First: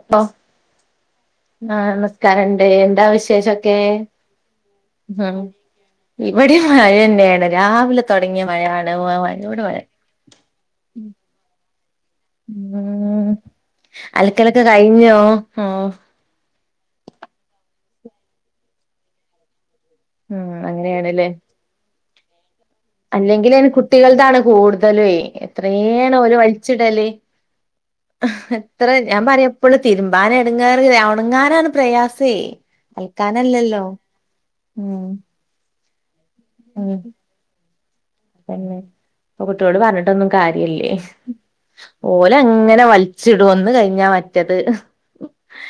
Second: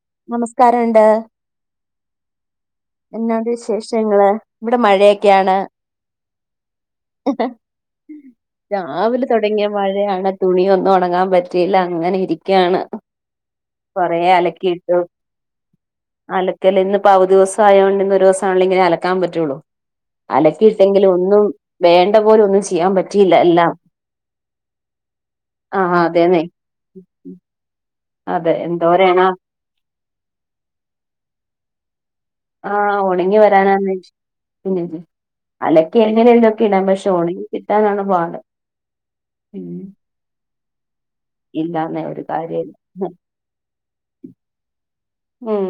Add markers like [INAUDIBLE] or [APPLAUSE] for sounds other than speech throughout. പ്പം നമസ്കാരമുണ്ട് ആ നിക്കാരണ്ടേ എന്താ എന്നാണ്ട് വിശേഷൊക്കെ വിശേഷങ്ങള് ഇവിടെ മഴയൊക്കെയാണ് ഇവിടിം മഴന്നെണ് രാവിലെ തുടങ്ങിയ മഴയാണ് മഴനോട് മഴ തൊടങ്ങാൻ പറ്റും. അങ്ങനെ ഇരിക്ക ആണ് ഉം കൊറേ അലക്കലൊക്കെ അലക്കിയിട്ടു കഴിഞ്ഞോ ഓ അല ല്ല ഇപ്പ അവ ദിവസ ആയതോണ്ട് ഇന്ന് ഒരു ദസം ആണങ്കേ ഇനെ അലക്കാൻ പറ്റുള്ളൂ ഉം അലക്കിയിട്ടെങ്കിലും ഒന്നും വേണ്ട പോലെ ഒന്നും ചെയ്യാൻ പറ്റിയില്ല അല്ലെങ്കില ന്നെ എല്ലാം കുട്ടികൾതാണ് കൂടുതലേ ആ എത്രേണ് ഓല് അതേന്നെ വലിച്ചിടല് അതെ എത്ര ഞാൻ എന്തോരാണ് പറയപ്പളും തിരുമ്പാന് എടങ്ങേറ് ഒണങ്ങാനാണ് പ്രയാ അേ ആ ഉണങ്ങി അൽക്കാനല്ലല്ലോ വരാനാന്ന് പിന്നെ ഉ അലക്കി എങ്ങനെയെങ്കിലുമൊക്കെ ഇടാം ഉ പക്ഷെ ഉണങ്ങി കിട്ടാനാണ് പാട് പിന്നെ കുട്ടിയോട് പറഞ്ഞിട്ടൊന്നും കാര് ഇല്ലേ. ഇല്ലാന്നെ ഒരു പഓലങ്ങനെ കാര്യമില്ല വൽച്ചിടും ഒന്ന് കഴിഞ്ഞാ മറ്റത് ഉം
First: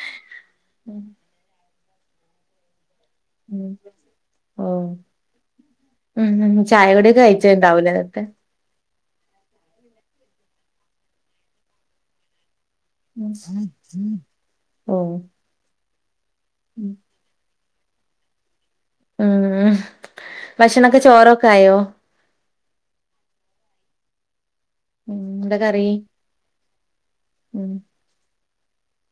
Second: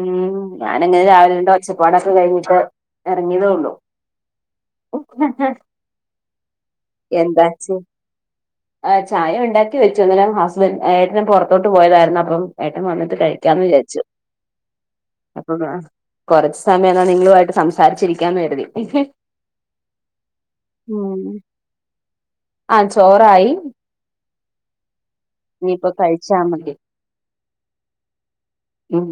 ഉം ഞാനങ്ങനെ രാവിലെ രണ്ട് ഒച്ചപ്പാടൊക്കെ കഴിഞ്ഞിട്ട് ഇറങ്ങിയതേ ഉം ഉള്ളൂ ഓ ഉം ചായ കുടിയൊക്കെ എന്താച്ച് കഴിച്ചിണ്ടാവൂലേ എന്നിട്ട് ആ ചായ ഉണ്ടാക്കി വെച്ചു അന്നേരം ഹസ് ഏട്ടൻ പൊറത്തോട്ട് പോയതാരുന്നു അപ്പം ഏട്ടൻ വന്നിട്ട് കഴിക്കാന്ന് വിചാരിച്ചു ഓ അപ്പ കുറച്ച ഉം സമയം ഒന്ന് നിങ്ങളുമായിട്ട് സംസാരിച്ചിരിക്കാന്ന് കരുതി ഉം ഭക്ഷണ ഒക്കെ ചോറൊക്കെ ആയോ ആഹ് ചോറായി ഉം എന്താ ഇനിപ്പ കറി കഴിച്ചാ മതി ഉം ഉം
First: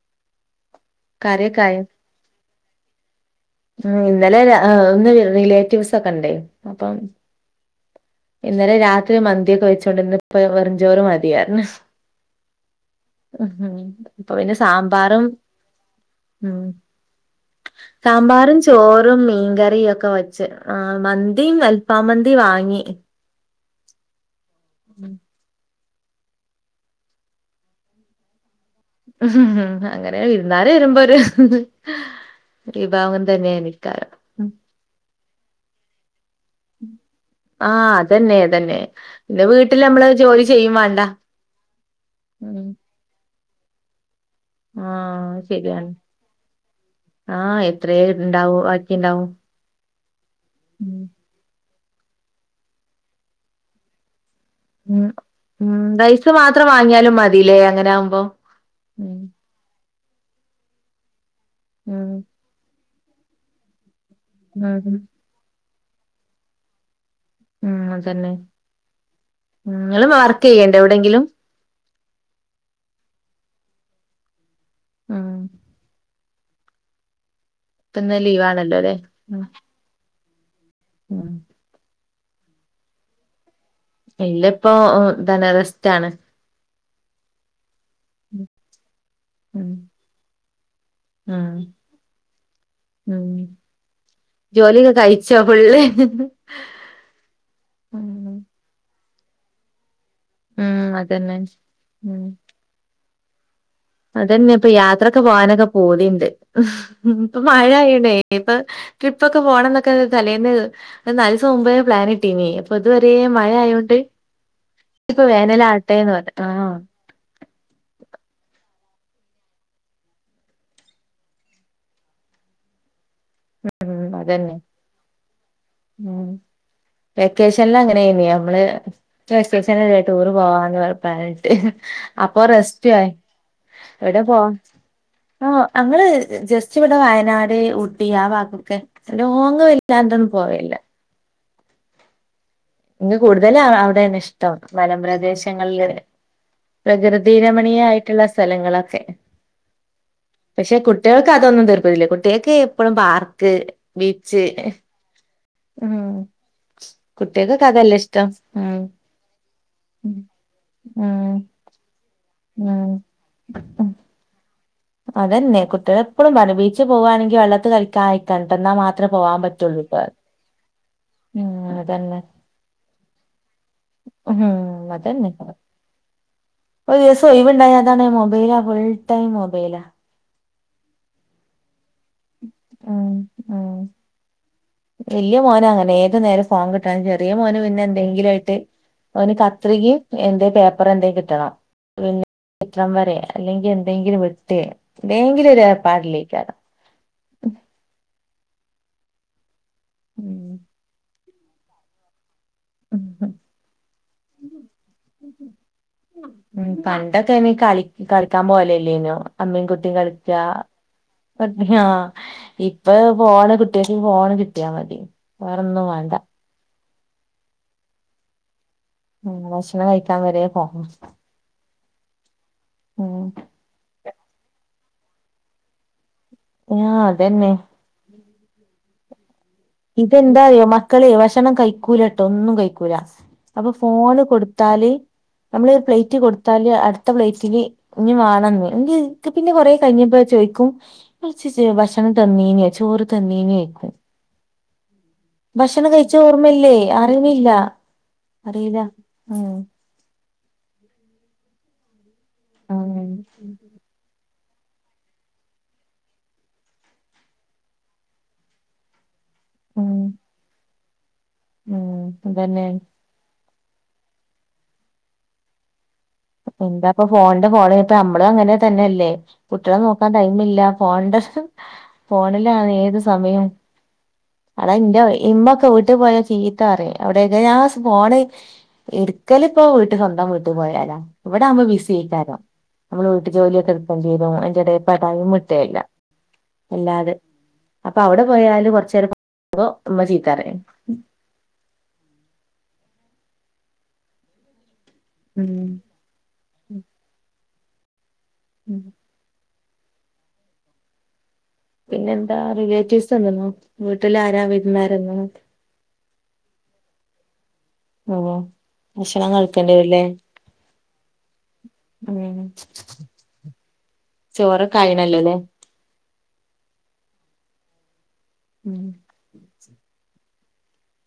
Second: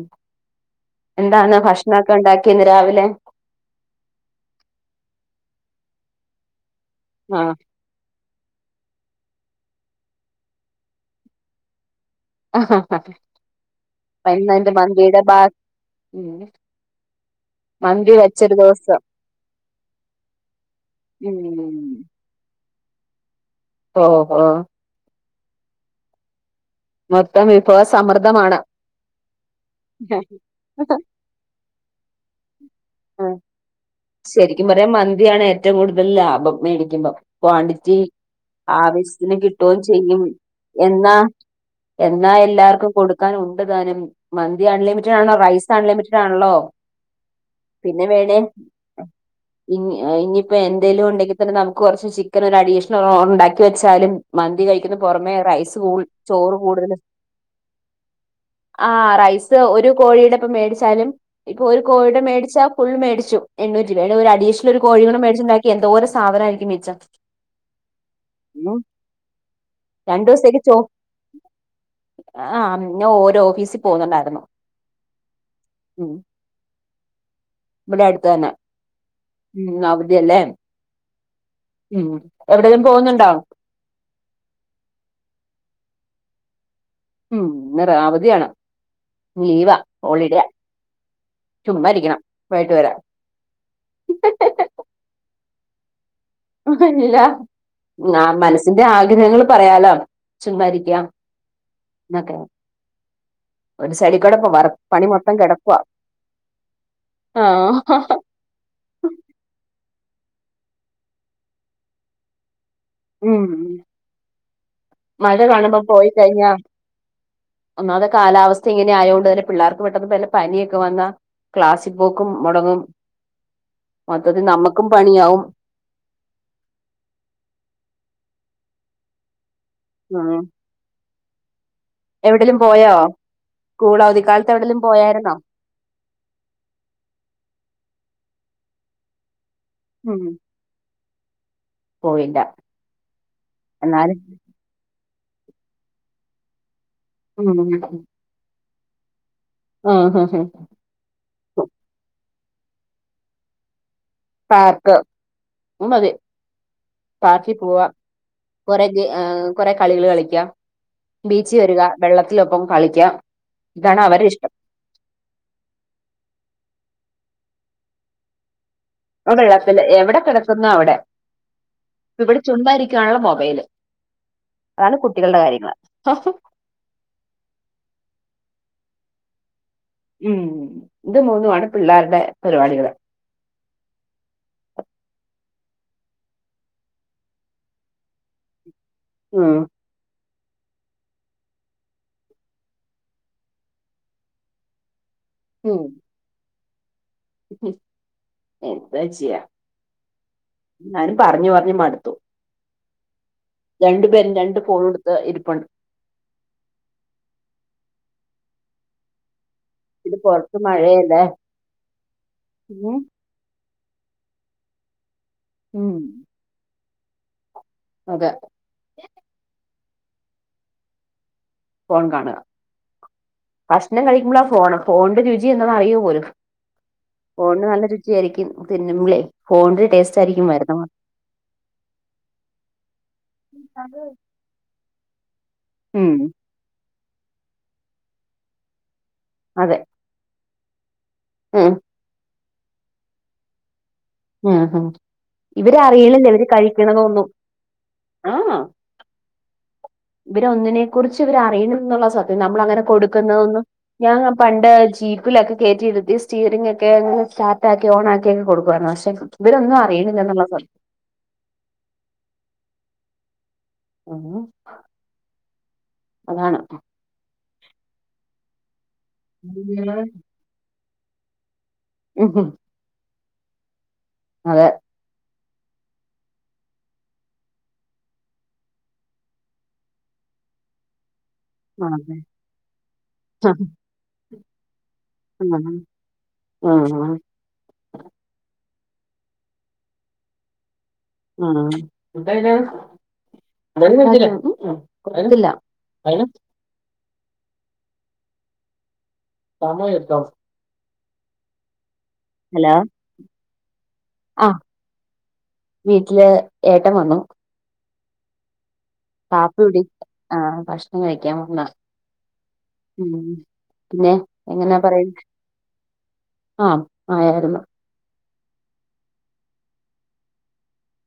എന്താണ് കറിയൊക്കെ ആയോ ഭക്ഷണൊക്കെ ഉണ്ടാക്കിയേന്ന് രാവിലെ ഇന്നലെ ഒന്ന് റിലേറ്റീവ്സ് ഒക്കെ ഉണ്ടേ അപ്പം ആഹ് ഇന്നലെ രാത്രി മന്തിയൊക്കെ വെച്ചോണ്ടിന്ന്. ഇപ്പൊ വെറുഞ്ചോറ് മതി പറഞ്ഞു ആഹാ ഉഹും അപ്പൊ പിന്നെ മന്തിയുടെ സാമ്പാറും ബാ ഉം മന്തി വെച്ചൊരു സാമ്പാറും ദിവസം ചോറും മീൻകറിയ ഒക്കെ വെച്ച് ആ മന്തിയും ഉം അൽപാമന്തിയും വാങ്ങി ഓഹോ ഉം മൊത്തം വിഭവ സമർദ്ദമാണ് ഉം അങ്ങനെ വിരുന്നാല വരുമ്പോ ഒരു വിഭഗം തന്നെയാ എനിക്കാ ശരിക്കും പറഞ്ഞ മന്തിയാണ് ഏറ്റോം കൂടുതൽ ലാഭം മ്പം മേടിക്കുമ്പം ആഹ് ക്വാണ്ടിറ്റി അതന്നെ അതന്നെ ആവശ്യത്തിന് പിന്നെ വീട്ടിൽ കിട്ടുവോം നമ്മള് ചെയ്യും ജോലി ചെയ്യും വേണ്ട എന്നാ എന്നാ ഉം എല്ലാർക്കും കൊടുക്കാൻ ഉണ്ട് താനം മന്തി അൺലിമിറ്റഡ് ആണല്ലോ റൈസ് അൺലിമിറ്റഡ് ആണല്ലോ ആഹ എത്രയ പിന്നെ വേണേ ഇണ്ടാവും ബാക്കിണ്ടാവും ഇനി ഇനിയിപ്പെ ഉം എന്തേലും ഉണ്ടെങ്കിൽ തന്നെ നമുക്ക് കുറച്ച് ചിക്കൻ ഒരു അഡീഷണൽ ഉണ്ടാക്കി വെച്ചാലും മന്തി കഴിക്കുന്ന ഉം പൊറമേ റൈസ് ഉം കൂ റൈസ് ചോറ് മാത്രം കൂടുതല് വാങ്ങിയാലും മതില്ലേ അങ്ങനെ ആവുമ്പോ ആഹ് ഉം റൈസ് ഒരു കോഴിയുടെ ഇപ്പ മേടിച്ചാലും ഇപ്പൊ ഒരു ഉം കോഴിയുടെ മേടിച്ചാ ഫുൾ മേടിച്ചു എണ്ണൂ [UNINTELLIGIBLE] ഒരു അഡീഷണൽ ഒരു ഉം കോഴികളെ മേടിച്ച്ണ്ടാക്കിയാ എന്തോര് സാധനെക്കാരം മിച്ചം ഉം അതന്നെ നിങ്ങള് വർക്ക്യ്യേണ്ടോ എവിടെങ്കിലും ആ് ഞ ഓരോ ഓഫീസിൽ പോകുന്നുണ്ടായിരുന്നു ആഹ് ഉം ഇവിടെ അടുത്ത് ലീവ് തന്നാ ആണല്ലോ ഉം അവധിയല്ലേ ഉമ് ഉം എവിടെലും പോവുന്നുണ്ടോ ഇല്ല ഇപ്പോൊ ധനരസ്റ്റ്ാണ് ഉം ഇന്ന് റാ വധിയാണ് ലീവാ ഹോളിഡേ ആ വൈകിട്ട് വരാം ഉ ജോലിയൊക്കെ കഴ ച്ചോ ഫുള്ള് ഇല്ല ഉം ആ മനസ്സിന്റെ ആഗ്രഹങ്ങൾ പറയാലോ ചുമ്മാ ഉം ഇരിക്കാം അതന്നെ ഉം എന്നക്കെ അതന്നെ ഇപ്പൊ യാത്രക്കെ മൊത്തം പോവാനൊക്കെ കിടക്കുവാ പൂതിണ്ട്. ഇപ്പൊ മഴ ആ ആയൊണ്ടെ ഇപ്പൊ ട്രിപ്പ് ഒക്കെ പോണം ന്നൊക്കെ തലേന്ന് നാലീസം മുമ്പേ പ്ലാനിട്ടീനി ഇപ്പ ഇതുവരെ ഉം മഴ ആയോണ്ട് ഇപ്പൊ മഴ കാണുമ്പം പോയി വേനലാവട്ടെന്ന് പറഞ്ഞു കഴിഞ്ഞാ ആഹ് ഒന്നാത്തെ കാലാ ഇങ്ങനെ ആയത് കൊണ്ട് തന്നെ പിള്ളേർക്ക് പെട്ടെന്ന്ല്ല പനിയൊക്കെ വന്നാ ക്ലാസി പോക്കും മുടങ്ങും ഉം മൊത്തത്തിൽ അതന്നെ നമ്മുക്കും പണിയാവും വെക്കേഷ െല്ലാം അങ്ങനെന്നെയ നമ്മള് ടൂർ ഉം പോവാന്ന്റപ്പട്ട് അപ്പൊ റസ്റ്റ്‌ കൂളഅവധിക്കാലത്ത് എവിടേലും പോയൊ ആ അങ്ങള് ജസ്റ്റ് ഇവിടെ വയനാട് ഊട്ടി ആ ഭാഗം [UNINTELLIGIBLE] ലോങ് ഉം [UNINTELLIGIBLE] പോവില്ല പോയില്ല ഇങ്ങ് കൂടുതല് അവിടേണ് എന്നാലും ഇഷ്ടം വനം പ്രദേശങ്ങളില് പ്രകൃതി ഉം രമണീയായിട്ടുള്ള സ്ഥലങ്ങളൊക്കെ ആഹ് ഹ പക്ഷെ കുട്ടികൾക്ക് അതൊന്നും തിർപ്പിതില്ല കുട്ടികൾക്ക് എപ്പഴും പാർക്ക് ബീച്ച് ഉമ് പാർക്കി പൂവാം ഉം കൊറെ കൊറെ കളികള് കളിക്കാം ഉം ബീച്ച് വരിക വെള്ളത്തിലൊപ്പം ഉം കളിക്ക ഉം ഇതാണ് അവരെ ഇഷ്ടം അതന്നെ കുട്ടികള എപ്പോഴും പണ ബീച്ചിൽ പോകുവാണെങ്കി വെള്ളൽ കഴിക്കാ ആയിക്കണ്ട എന്നാ മാത്ര ഓ വെള്ളത്തില് എവിടെ കെടക്കുന്നോ അവ്ടെ ഉം അതന്നെ ഇവിടെ ചുമ്മാ ഇരിക്കാ [UNINTELLIGIBLE] മൊബേല് ഉം അതന്നെ ഒരു ദിവസം ഒഴവണ്ടായതാണ് മൊബൈൽ ഫുൾ ടൈം മൊബൈലാ ഉം ഇത് മൂന്നുമാണ് പിള്ളേരുടെ പരിപാടികള് ഉം ഉം വല്യ മോന് അങ്ങനെ ഏത് നേരം ഫോൺ കിട്ടണം ചെറിയ മോന് പിന്നെ എന്തെങ്കിലും ആയിട്ട് അവന് ഉം കത്രിക എന്ത പേപ്പർ എന്തെങ്കിലും കിട്ടണം പിന്നെ കിട്ടണം വരെ അല്ലെങ്കിൽ എന്തെങ്കിലും വേട്ട ഭയങ്കര ഒരു ഉം പാടില്ലേക്കാരോ എന്താ ചെയ്യാ ഉം എന്നാലും പറഞ്ഞു പറഞ്ഞു മടുത്തു ഉം ഹും രണ്ടു പേരും രണ്ട്ു ഫോള എടുത്ത് ഇരിപ്പുണ്ട് ഉ പണ്ടൊക്കെ ഇനി കള കളിക്കാൻ പോലല്ലേനോ അമ്മയും കുട്ടിയും ഇത് കളിക്കട്ട പുറത്ത് മഴയല്ലേ ആ ഇപ്പ ഉം പോണ കുട്ട പോണ് കിട്ടിയാ മതി വേറെ ഒന്നും ഉം വേണ്ട അതെ ഉ ഭക്ഷണം കഴിക്കാൻ വര പോ ഫോൺ കാണുക ഭക്ഷണം കഴിക്കുമ്പോളാ ഫോണ് ഫോണിന്റെ രുചി എന്ന അറിയോ പോലും ആഹ അതന്നെ തിന്നളേ ഇതെന്താറിയോ മക്കളെ ഭക്ഷണം കഴിക്കൂലട്ടോ ഒന്നും കഴിക്കൂല അപ്പൊ ഫോണ് കൊടുത്താ നമ്മള് ഒരു ഉം പ്ലേറ്റ് കൊടുത്താല് അടുത്ത പ്ലേറ്റില് കുഞ്ഞ് വേണംന്ന് എ പിന്നെ കുറേ അതെ കഴിഞ്ഞപ്പോ ചോദിക്കും ഉം ഭക്ഷണം തന്നീ ചോറ് തന്നേനെ കഴിക്കും ഉം ഉം ഇവര് ഭക്ഷണം കഴിച്ച അറിയണില്ല ഇവര് ഓർമ്മല്ലേ കഴിക്കണതൊന്നും അറിന്നില്ല അറീല്ല ഉം ഇവര് ഒന്നിനെ കുറിച്ച് ഇവർ അറിയണം എന്നുള്ള സത്യം നമ്മൾ അങ്ങനെ ഉം കൊടുക്കുന്നന്ന് ഞാ പണ്ട് ജീപ്പിലൊക്കെ കയറ്റിെടുത്തി സ്റ്റിയറിംഗ ഒക്കെ അനെ സ്റ്റാർ ആാക്കി ഓൺ ആക്കിൊക്കെ കൊടുക്കുമായിരുന്നു പക്ഷെ ഇവരൊന്നും ഉം അറണില്ല എന്നുള്ള സ ഉം അതന്നെ ഉഹ എന്താപ്പൊ ഫോണിന്റെ ഫോണ ഇപ്പ നമ്മളും അങ്ങനെ തന്നെയല്ലേ കുട്ടികളെ നോക്കാൻ ടൈമ ഇല്ല ഫോണന്റെ ഉം. ഫോണിലാണ് ഏത് സമയവും അതെ അട ഇന്റെ വീട്ടിൽ പോയാ ചീത്ത അറിയ അവിടെയക്കെ ഞാ ഫോണ് എടുക്കലിപ്പോ വീട്ടിൽ സ്വന്തം വീട്ട പോ ഇവിടെകുമ്പോ ബിസി അതെ. ആക്കാരോ നമ്മള് വീട്ടു ജോലിയൊക്കെ എക്കം ചെയ്തു എട ടൈം ഉം. ഇട്ടേല്ല ഉം. ഉം. വല്ലാതെ അപ്പൊ അവിടെ പോയാല് കൊറച്ച് അപ്പം ചീത്ത പറയും ആ അ ഉം [UNINTELLIGIBLE] ഉം എടുത്തോ പിന്നെ എന്താ റിലേറ്റീവ്സ് വന്ന്ണോ വീട്ടിൽ ആരാ ആ വരുന്നരന്നോ ഏട്ടം വന്നു ആ ഭക്ഷണം കാപ്പി കഴിക്കേണ്ട കുടി വരല്ലേ ആ ഭക്ഷണം കഴിക്കാൻ വന്ന ഉ ഉം പിന്നെ ചോറ് എങ്ങനെ പറയും കഴണല്ലോല്ലേ ആ ആയായിരുന്നു ഉം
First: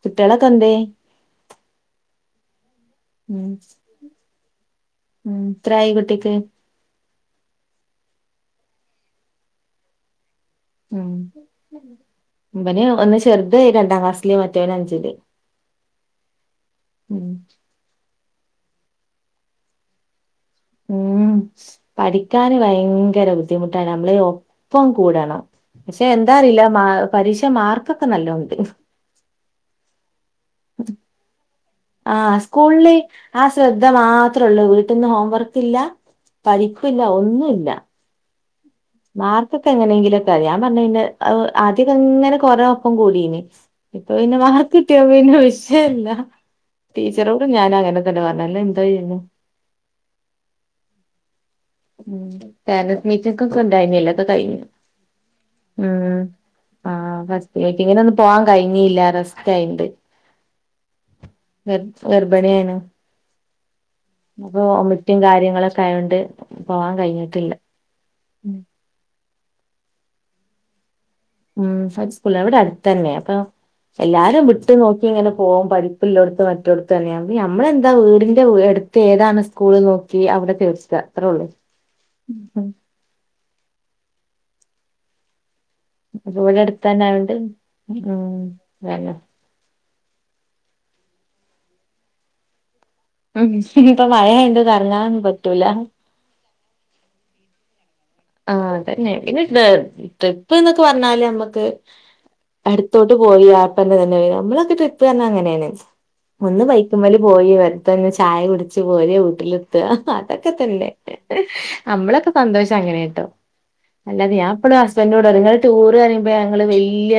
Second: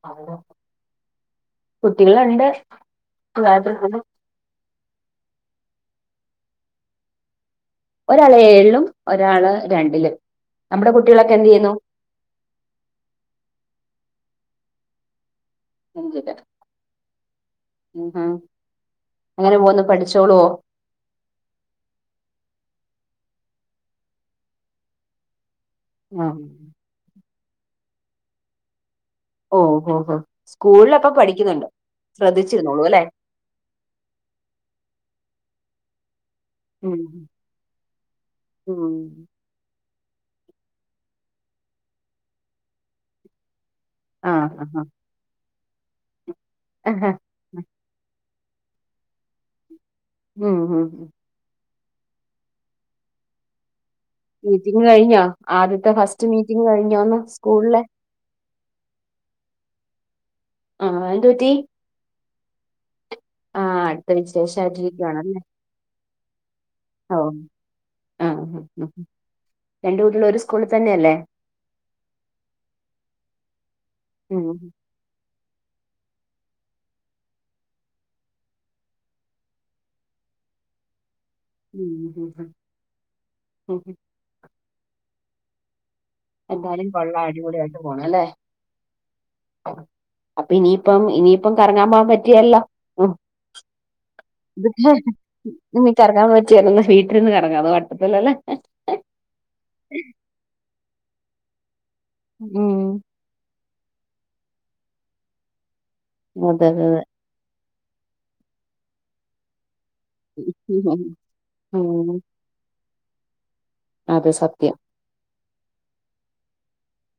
കുട്ടികളൊക്കെ എന്തിയെ കുട്ടികളുണ്ട് ഉം ഉം എത്രായി കുട്ടിക്ക് ഒരാള് ഏഴിലും ഒരാള് രണ്ടിലും നമ്മുടെ ഉം കുട്ടികളൊക്കെ എന്ത് ചെയ്യുന്നു മ്പന് ഒന്ന് ചെറുത് രണ്ടാം ക്ലാസ് മറ്റേവന അനസി [UNINTELLIGIBLE] ഉം ഉ ഹം എങ്ങനെ പോന്ന് പഠിച്ചോളുവോ ഉം പഠിക്കാന് വയ ഭയങ്കര ബുദ്ധിമുട്ടാ നമ്മള് ഒപ്പം കൂടണം പക്ഷെ എന്താ അറീല മാ പരീക്ഷ മാർക്കൊക്കെ നല്ലതോണ്ട് ഓ ഹ ഹ സ്കൂളിൽപ്പൊ പഠിക്കുന്നുണ്ട്ോ ആഹ സ്കൂളില് ആ ശ്രദ്ധ മാത്രേ ഉള്ളൂ വീട്ടിൽന്ന് ഹോം വർക്ക് ഇല്ല പഠിക്കില്ല ഉം ഒന്നുമില്ല മാർക്കൊക്കെ എങ്ങനെയെങ്കിലൊക്കെ ഞാൻ പറഞ്ഞ കഴെ ആധികം എങ്ങനെ കൊറ ഒപ്പം കൂടീന് ഇപ്പൊ പിെ ആ മ ആ കിട്ടിയുമ്പോ ഇെ വിഷയമല്ല ടീച്ചറോട് ഞാൻ അങ്ങനെ തന്നെ പറഞ്ഞു [UNINTELLIGIBLE] എന്താ ചെയ്യുന്നേ മ്മ് മ് മ് ഉം തന്നെ മീച്ചക്ക കൊണ്ടായിനി ല്ലെ മീറ്റിംഗ് കഴിഞ്ഞോ ആദ്യത്തെ ഫസ്റ്റ് മീറ്റിംഗ് കഴിഞ്ഞോന്ന് സ്കൂളിലെ ഇങ്ങന ഒും പോവാൻ കഴിഞ്ഞല്ല വസ്ഥായിണ്ട് ആഹ എന്ത് പറ്റീ വിപണിയാണ് അപ്പൊ ഒമറ്റും വിശേഷമായിട്ടിരിക്കുവാണല്ലേ കാര്യങ്ങളൊക്കെ ആയോണ്ട് പോവാൻ ഓ കഴിഞ്ഞിട്ടില്ല ആ രണ്ടു കുട്ടികളും ഒരു സ്കൂളിൽ തന്നെയല്ലേ ഉ സ്ക ഇവിടെ അടുത്ത തന്നെ അപ്പൊ ഉം എല്ലാരും വിട്ട് നോക്കി ഇങ്ങനെ പോകം പരിപ്പില്ലടത്തും മറ്റോടത്ത് തന്നെയ നഞമ്മളെന്താ വീടിന്റെ അടുത്ത് ഏതാണ് സ്കൂൾ നോക്കി അവവിടെ തേർച്ചത [UNINTELLIGIBLE] അപ്പൊ ഇവിടെ അടുത്ത് എന്തായാലും തന്നെ കൊള്ളം ആയോണ്ട് അടിപൊളിയായിട്ട് പോണം അല്ലേ ഉം അതന്നെ അപ്പൊ ഇനിയിപ്പം ഇനിയിപ്പം കറങ്ങാൻ പോകാൻ പറ്റിയല്ലോ ഉ ഉം ഇപ്പൊ മഴയായോണ്ട് കറങ്ങാൻ പറ്റൂല ഇ നക്ക് ഇറങ്ങാൻ പോട്ട [UNINTELLIGIBLE] വീട്ടിന്ന് കറങ്ങാം അത് വട്ടത്തിലല്ലേ ആ അതന്നെ പിന്നെ ട്രിപ്പ് എന്നൊക്കെ പറഞ്ഞാല് നമ്മുക്ക് ഉം അടുത്തോട്ട് പോയി ആപ്പന്നെ തന്നെ വര നമ്മളൊക്കെ ട്രിപ്പ് തഞ്ഞ അങ്ങനെയാണ് ഒന്ന് അതെ അതെ പൈക്കുമ വല പോയി വറത്തെ ചായ കുടിച്ച്ു പോര് വീട്ടിൽ അതൊക്കെ തന്നെ അതെ ഉം നമ്മളൊക്കെ സന്തോഷം അങ്ങനൊട്ടോ അല്ലാെ അത് ഞാൻപ്പഴും സത്യം ഹസ്ബൻഡറോൂടെ നിങ്ങൾ ടൂർ പറയുമ്പോ ഞങ്ങള് വല്ിയ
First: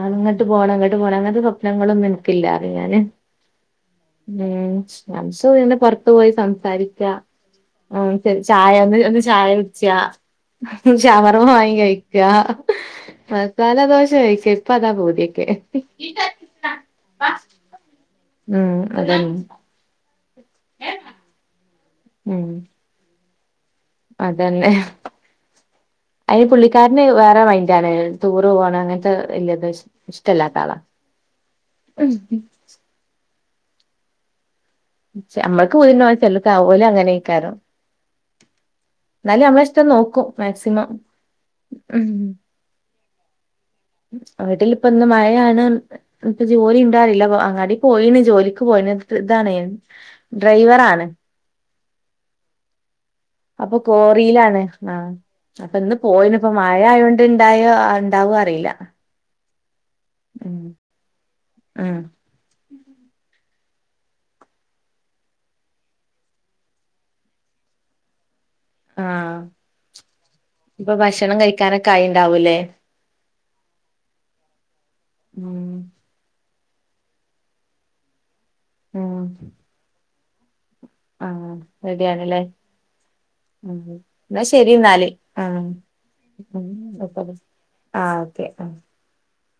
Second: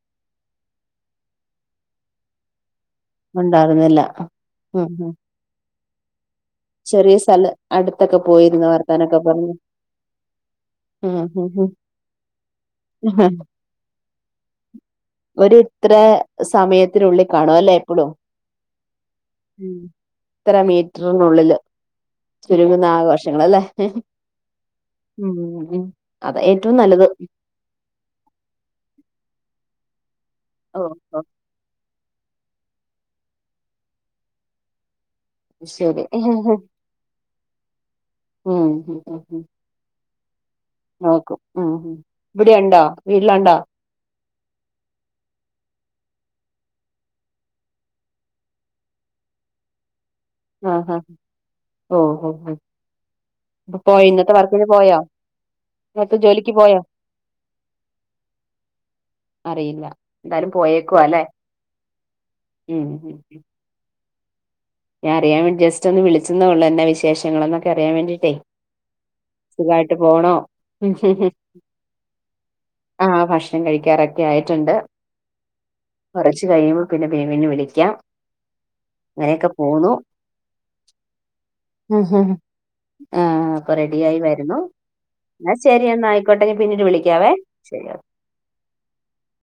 അങ്ങോട്ട് പോണം അങ്ങോട്ട് പോണം അങ്ങനത്തെ സ്വപ്നങ്ങളൊന്നും നിനക്കില്ല ചെയ്യാന് ഉണ്ടായിരുന്നില്ല ഉം [UNINTELLIGIBLE] സംസാരിക്ക ചെറിയ സ്ഥലം ആ അടുത്തൊക്കെ ശരി പോയിരുന്നു ചായ ഒന്ന് വർത്താനൊക്കെ ഒന്ന് ചായ പറഞ്ഞു കുടിച്ച ഉം ശവർമ ഉം ഉം വാങ്ങി കഴിക്ക മസാല ദോശ കഴിക്ക ഇപ്പൊഅതാ പൂതിയൊക്കെ ള്ളിക്ക കാണോ അല്ലേ എപ്പോഴും ഉം അതന്ന എത്ര മീറ്ററിനുള്ളില് ഉം ചുരുങ്ങുന്നാഗ വർഷങ്ങളല്ലേ അതന്നെ ഉം. അതാ അതിന് ഏറ്റവും പുള്ളിക്കാരന് നല്ലത് വേറെ മൈൻഡ് ആണ് ടൂർ പോകണം അങ്ങന ഇ ഇല്ലത് ഇഷ്ടല്ലാത്തള ഓ ഓ നമ്മക്ക് ശരി പുതിന്ന ഉം [UNINTELLIGIBLE] ഓല് അങ്ങനെക്കാറും ഉം ഉ ഉ ഉ നോക്കും മാക്സിമം നോക്കും ഉം ഉ ഇവിടെ ഉണ്ടോ വീട്ടിലാണ്ടാ വീട്ടില് ഇപ്പൊന്ന് മഴയാണ് അപ്പ ജോലി ഉണ്ടോ അറീല അങ്ങാടി പോയീണ് ജോലിക്ക് പോയീ [UNINTELLIGIBLE] ഇതാണ് ആഹ് ഹഹ് ഡ്രൈവറാണ് ഓ ഹഓ ഹ. അപ്പൊ ഇപ്പോപോയോ ഇന്നത്തെ കോറിയിലാണ് വർക്കന് പോയോ. ആഹ് അപ്പൊ ഇന്ന് ഇന്നത്തെ പോയിന ഇപ്പ ജോലിക്ക് മഴ പോയോ ആയോണ്ട് ഇണ്ടായോ ഇണ്ടാവ അറീല. അറിയില്ല എന്താലും പോയേക്കുവ അല്ലേ ഉം ഉം ഉ ഉ ഞാൻ അറിയൻ വേണ്ടി ജസ്റ്റ് ഒന്ന് വിളിച്ചതേള്ള എന്നാ വിശേഷങ്ങൾ എന്നൊക്കെറിയാൻ വേണ്ടിയിട്ടേ ആഹ് സുഖായിട്ട് പോണോ ഇപ്പൊ ഭക്ഷണം കഴിക്കാനൊക്കെ ആയിണ്ടാവൂലേ ആ ഭക്ഷണം കഴിക്കാറൊക്കെ ആയിട്ടുണ്ട് ഉം. ച്ച്കയുംമ്പോ പിന്നെ ബേബിനെ വിളിക്കാം ങ്ങനെയക്കെ. ഒ. ആഹ റെഡിയണ്ലെ. ഉ അപ്പൊ റെഡിയായി എന്നാ വരുന്നു ശരി എന്നാല്േ എന്നാ ശരി എന്നാ ആയിക്കോട്ടെ ഞാൻ പിന്നീട് വിളിക്കാവേ ശരി ആ ഓക്കെ